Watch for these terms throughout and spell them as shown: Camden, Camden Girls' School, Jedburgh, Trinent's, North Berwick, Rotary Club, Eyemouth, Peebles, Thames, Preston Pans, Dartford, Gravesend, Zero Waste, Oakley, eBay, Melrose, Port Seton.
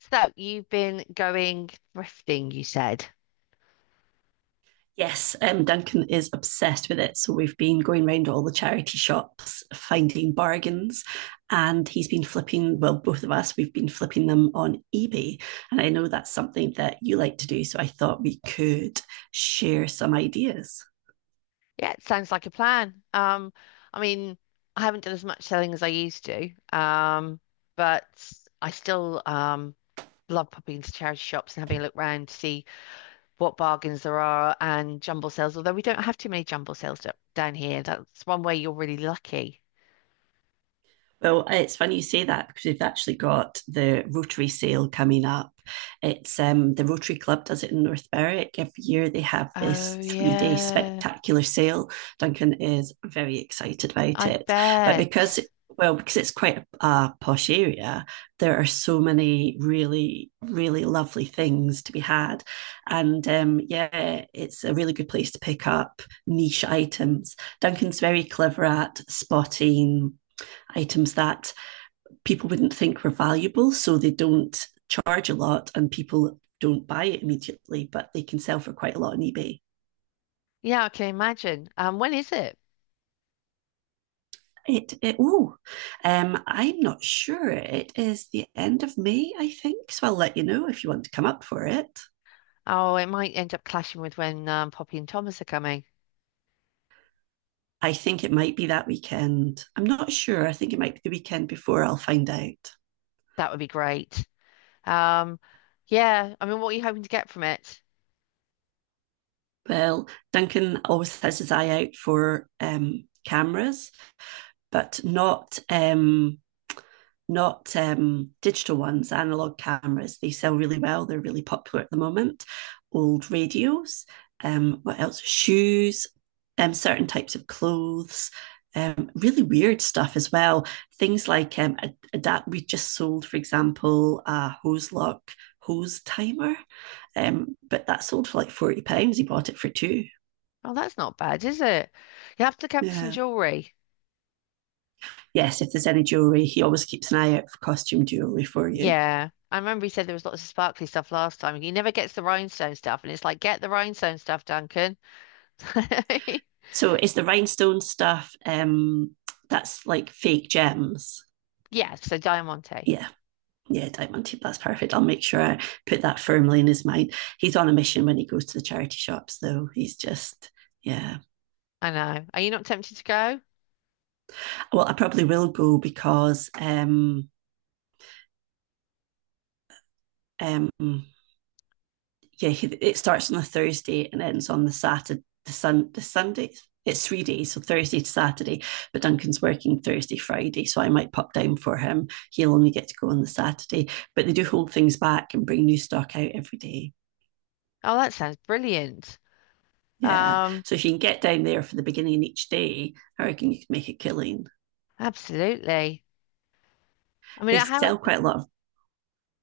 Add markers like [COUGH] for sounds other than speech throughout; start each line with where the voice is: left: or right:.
left: So you've been going thrifting, you said.
right: Yes, Duncan is obsessed with it. So we've been going round all the charity shops, finding bargains, and he's been flipping, well, both of us, we've been flipping them on eBay. And I know that's something that you like to do. So I thought we could share some ideas.
left: Yeah, it sounds like a plan. I mean, I haven't done as much selling as I used to, um, but I still love popping into charity shops and having a look round to see what bargains there are and jumble sales, although we don't have too many jumble sales down here. That's one way you're really lucky.
right: Well, it's funny you say that because we've actually got the Rotary sale coming up. It's the Rotary Club does it in North Berwick. Every year they have
left: Oh,
right: this 3 day
left: yeah.
right: spectacular sale. Duncan is very excited about
left: I
right: it. But because
left: bet.
right: well, because it's quite a posh area, there are so many really, really lovely things to be had. And yeah, it's a really good place to pick up niche items. Duncan's very clever at spotting items that people wouldn't think were valuable, so they don't charge a lot and people don't buy it immediately, but they can sell for quite a lot on eBay.
left: Yeah, I can imagine. When is it?
right: It oh, I'm not sure. It is the end of May, I think. So I'll let you know if you want to come up for it.
left: Oh, it might end up clashing with when Poppy and Thomas are coming.
right: I think it might be that weekend. I'm not sure. I think it might be the weekend before. I'll find out.
left: That would be great. Um, yeah, what are you hoping to get from it?
right: Well, Duncan always has his eye out for cameras, but not not digital ones, analog cameras. They sell really well. They're really popular at the moment. Old radios. What else? Shoes. Certain types of clothes. Really weird stuff as well. Things like adapt. We just sold, for example, a hose lock hose timer, but that sold for like £40. He bought it for two.
left: Oh, that's not bad, is it? You have to look out for some
right: Yeah.
left: jewelry.
right: Yes. If there's any jewelry, he always keeps an eye out for costume jewelry for you.
left: Yeah. I remember he said there was lots of sparkly stuff last time. He never gets the rhinestone stuff, and it's like, get the rhinestone stuff, Duncan. [LAUGHS]
right: So it's the rhinestone stuff that's like fake gems?
left: Yes, so Diamante.
right: Yeah. Yeah, diamond tip. That's perfect. I'll make sure I put that firmly in his mind. He's on a mission when he goes to the charity shops, though. He's just, yeah.
left: I know. Are you not tempted to go?
right: Well, I probably will go because um, yeah, it starts on the Thursday and ends on the Saturday, the Sun, the Sunday. It's 3 days, so Thursday to Saturday. But Duncan's working Thursday, Friday, so I might pop down for him. He'll only get to go on the Saturday. But they do hold things back and bring new stock out every day.
left: Oh, that sounds brilliant.
right: Yeah.
left: Um,
right: So if you can get down there for the beginning of each day, I reckon you could make a killing.
left: absolutely. I mean,
right: They
left: how,
right: sell quite a lot of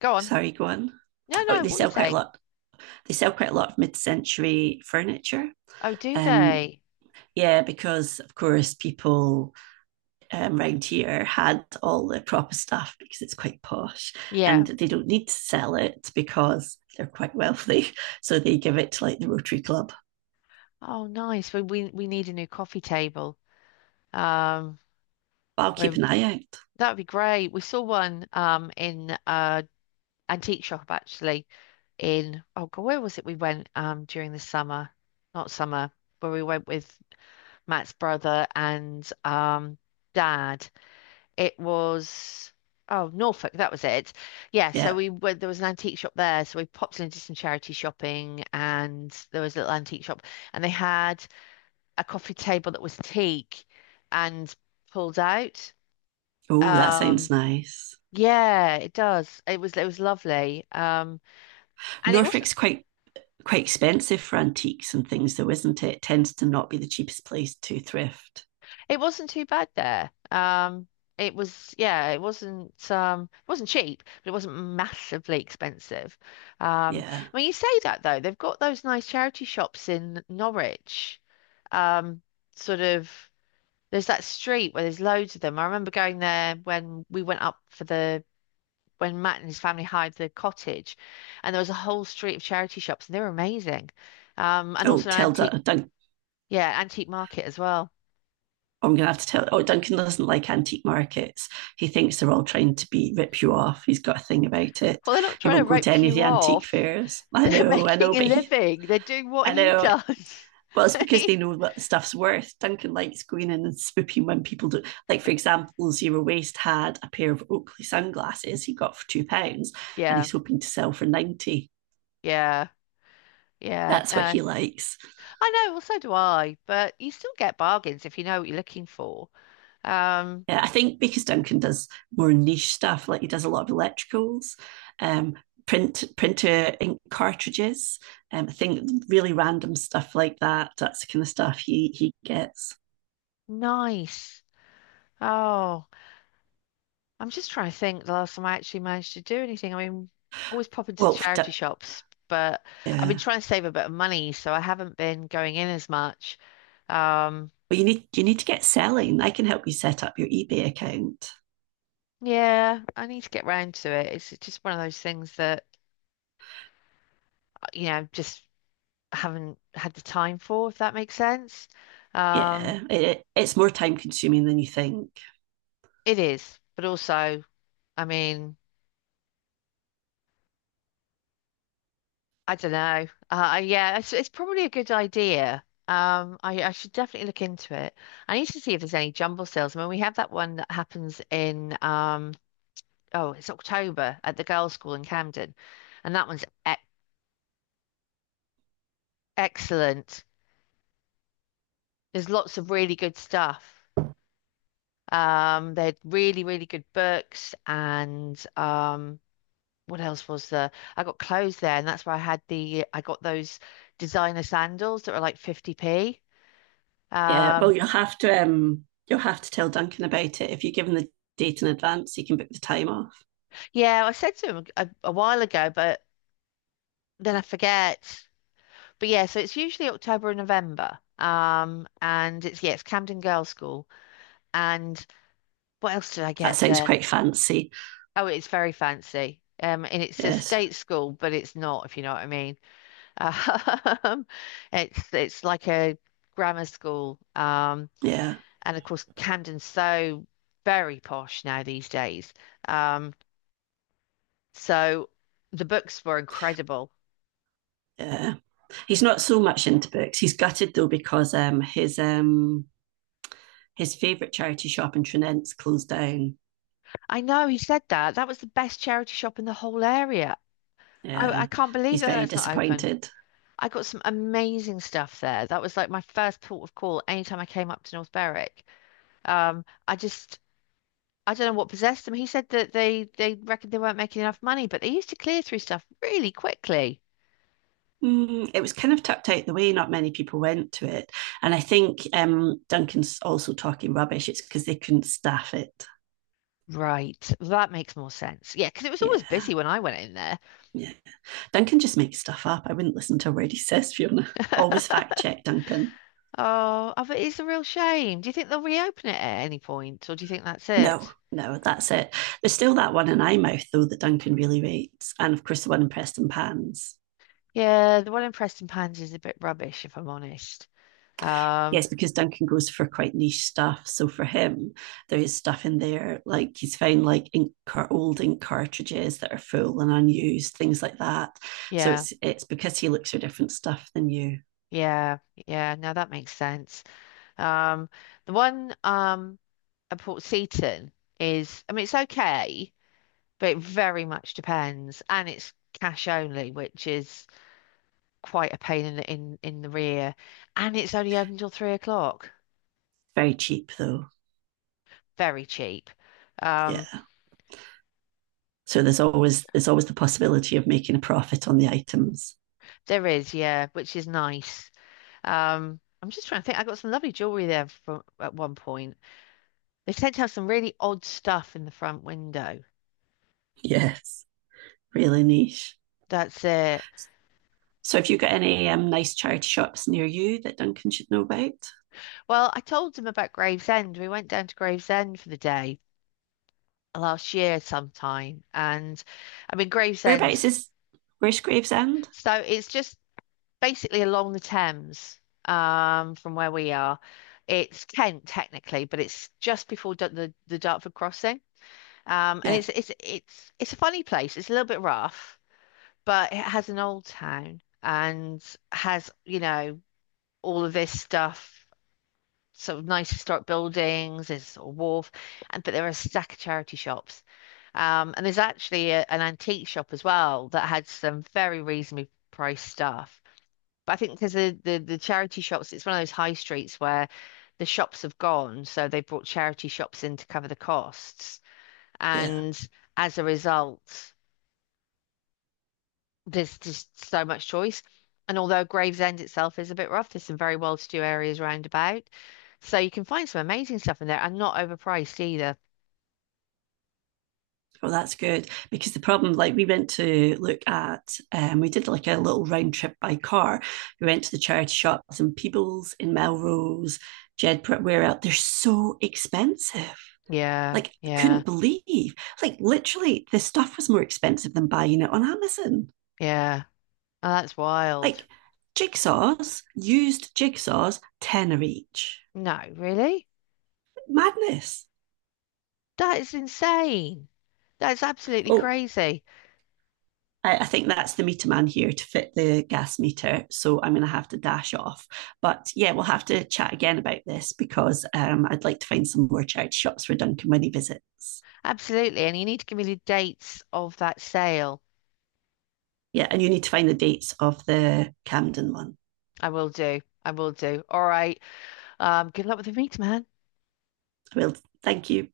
left: go on.
right: sorry, go on.
left: No,
right: Oh,
left: no,
right: they
left: what are you
right: sell quite a
left: saying?
right: lot. They sell quite a lot of mid-century furniture.
left: Oh, do
right: Um,
left: they?
right: yeah, because of course people round here had all the proper stuff because it's quite posh and
left: Yeah.
right: they don't need to sell it because they're quite wealthy. [LAUGHS] So they give it to like the Rotary Club.
left: Oh, nice. We need a new coffee table. Um,
right: But I'll keep
left: we
right: an eye out.
left: that'd be great. We saw one in antique shop actually in oh God, where was it we went during the summer? Not summer, where we went with Matt's brother and dad. It was oh Norfolk, that was it. Yeah, so
right: Yeah.
left: we were there was an antique shop there, so we popped into some charity shopping and there was a little antique shop and they had a coffee table that was teak and pulled out.
right: Oh, that sounds
left: Um
right: nice.
left: yeah, it does. It was lovely. And it was.
right: Norfolk's quite expensive for antiques and things, though, isn't it? It tends to not be the cheapest place to thrift.
left: It wasn't too bad there. It was, yeah, it wasn't cheap, but it wasn't massively expensive. Um,
right: Yeah.
left: when you say that though, they've got those nice charity shops in Norwich. Um, sort of, there's that street where there's loads of them. I remember going there when we went up for the, when Matt and his family hired the cottage, and there was a whole street of charity shops, and they were amazing. And
right: Oh,
left: also an
right: tell
left: antique,
right: Doug
left: yeah, antique market as well.
right: I'm going to have to tell. Oh, Duncan doesn't like antique markets. He thinks they're all trying to be rip you off. He's got a thing about it.
left: Well, they're not
right: He
left: trying to
right: won't go to
left: rip
right: any of
left: you
right: the antique
left: off.
right: fairs.
left: [LAUGHS] They're
right: I
left: making
right: know,
left: a
right: but he,
left: living. They're doing what
right: I
left: he
right: know.
left: does.
right: Well,
left: [LAUGHS]
right: it's
left: I
right: because
left: mean,
right: they know what the stuff's worth. Duncan likes going in and swooping when people do. Like, for example, Zero Waste had a pair of Oakley sunglasses he got for £2, and
left: yeah,
right: he's hoping to sell for 90.
left: yeah, yeah.
right: That's what
left: No,
right: he likes.
left: I know. Well, so do I. But you still get bargains if you know what you're looking for. Um,
right: Yeah, I think because Duncan does more niche stuff, like he does a lot of electricals, um, printer ink cartridges, I think really random stuff like that. That's the kind of stuff he gets.
left: nice. Oh, I'm just trying to think the last time I actually managed to do anything. Always pop into
right: Well,
left: charity shops, but I've been
right: yeah.
left: trying to save a bit of money, so I haven't been going in as much. Um,
right: Well, you need to get selling. I can help you set up your eBay account.
left: yeah, I need to get round to it. It's just one of those things that, you know, just. Haven't had the time for, if that makes sense. Um,
right: Yeah, it's more time consuming than you think.
left: it is, but also, I mean, I don't know. Yeah, it's probably a good idea. I should definitely look into it. I need to see if there's any jumble sales. I mean, we have that one that happens oh, it's October at the girls' school in Camden, and that one's e excellent. There's lots of really good stuff. They're really, really good books and what else was there? I got clothes there, and that's where I had the I got those designer sandals that were like 50p.
right: Yeah, well,
left: Um,
right: you'll have to tell Duncan about it. If you give him the date in advance, he can book the time off.
left: yeah, I said to him a while ago, but then I forget. But yeah, so it's usually October and November. And it's yeah, it's Camden Girls' School. And what else did I
right: That
left: get
right: sounds
left: there?
right: quite fancy.
left: Oh, it's very fancy. And it's a
right: Yes,
left: state school, but it's not, if you know what I mean. [LAUGHS] Um, it's like a grammar school.
right: yeah,
left: And of course, Camden's so very posh now these days. Um, so the books were incredible.
right: yeah. He's not so much into books. He's gutted though because his favourite charity shop in Trinent's closed down.
left: I know he said that. That was the best charity shop in the whole area. I
right: Yeah,
left: can't believe
right: he's very
left: that's not open.
right: disappointed.
left: I got some amazing stuff there. That was like my first port of call anytime I came up to North Berwick. Um, I just I don't know what possessed them. He said that they reckoned they weren't making enough money, but they used to clear through stuff really quickly.
right: Mm, it was kind of tucked out the way. Not many people went to it, and I think Duncan's also talking rubbish. It's because they couldn't staff it.
left: Right, that makes more sense. Yeah, because it was
right: Yeah,
left: always busy when I went in there.
right: yeah. Duncan just makes stuff up. I wouldn't listen to a word he says, Fiona. Always
left: [LAUGHS]
right: fact check, Duncan.
left: Oh, I bet it's a real shame. Do you think they'll reopen it at any point, or do you think that's
right: No,
left: it?
right: no, that's it. There's still that one in Eyemouth though that Duncan really rates, and of course the one in Preston Pans.
left: Yeah, the one in Preston Pans is a bit rubbish, if I'm honest. Um,
right: Yes, because Duncan goes for quite niche stuff. So for him, there is stuff in there like he's found like ink old ink cartridges that are full and unused, things like that. So
left: yeah,
right: it's because he looks for different stuff than you.
left: yeah, yeah. Now that makes sense. Um, the one at Port Seton is, I mean, it's okay, but it very much depends, and it's cash only, which is quite a pain in the rear, and it's only open till 3 o'clock.
right: Very cheap though.
left: Very cheap. Um,
right: Yeah. So there's always the possibility of making a profit on the items.
left: There is, yeah, which is nice. I'm just trying to think. I got some lovely jewelry there from at one point. They tend to have some really odd stuff in the front window.
right: Yes, really niche.
left: That's it.
right: So have you got any nice charity shops near you that Duncan should know about?
left: Well, I told them about Gravesend. We went down to Gravesend for the day last year sometime, and I mean
right: Whereabouts
left: Gravesend's.
right: is where's Gravesend?
left: So it's just basically along the Thames, from where we are. It's Kent technically, but it's just before the Dartford crossing. And
right: Yeah,
left: it's a funny place. It's a little bit rough, but it has an old town and has, you know, all of this stuff, sort of nice historic buildings, there's a wharf, and but there are a stack of charity shops. And there's actually an antique shop as well that had some very reasonably priced stuff. But I think because the charity shops, it's one of those high streets where the shops have gone, so they brought charity shops in to cover the costs.
right: yeah.
left: And as a result, there's just so much choice. And although Gravesend itself is a bit rough, there's some very well-to-do areas round about. So you can find some amazing stuff in there and not overpriced either.
right: Well, that's good because the problem, like, we went to look at, we did like a little round trip by car. We went to the charity shops in Peebles, in Melrose, Jedburgh, where out they're so expensive.
left: Yeah,
right: Like,
left: yeah,
right: couldn't believe, like, literally, the stuff was more expensive than buying it on Amazon.
left: yeah. Oh, that's wild.
right: Like, jigsaws, used jigsaws, tenner each.
left: No, really?
right: Madness.
left: That is insane. That's absolutely
right: Oh,
left: crazy.
right: I think that's the meter man here to fit the gas meter. So I'm going to have to dash off. But yeah, we'll have to chat again about this because I'd like to find some more charity shops for Duncan when he visits.
left: Absolutely. And you need to give me the dates of that sale.
right: Yeah, and you need to find the dates of the Camden one.
left: I will do. I will do. All right. Good luck with the meet, man.
right: Well, thank you.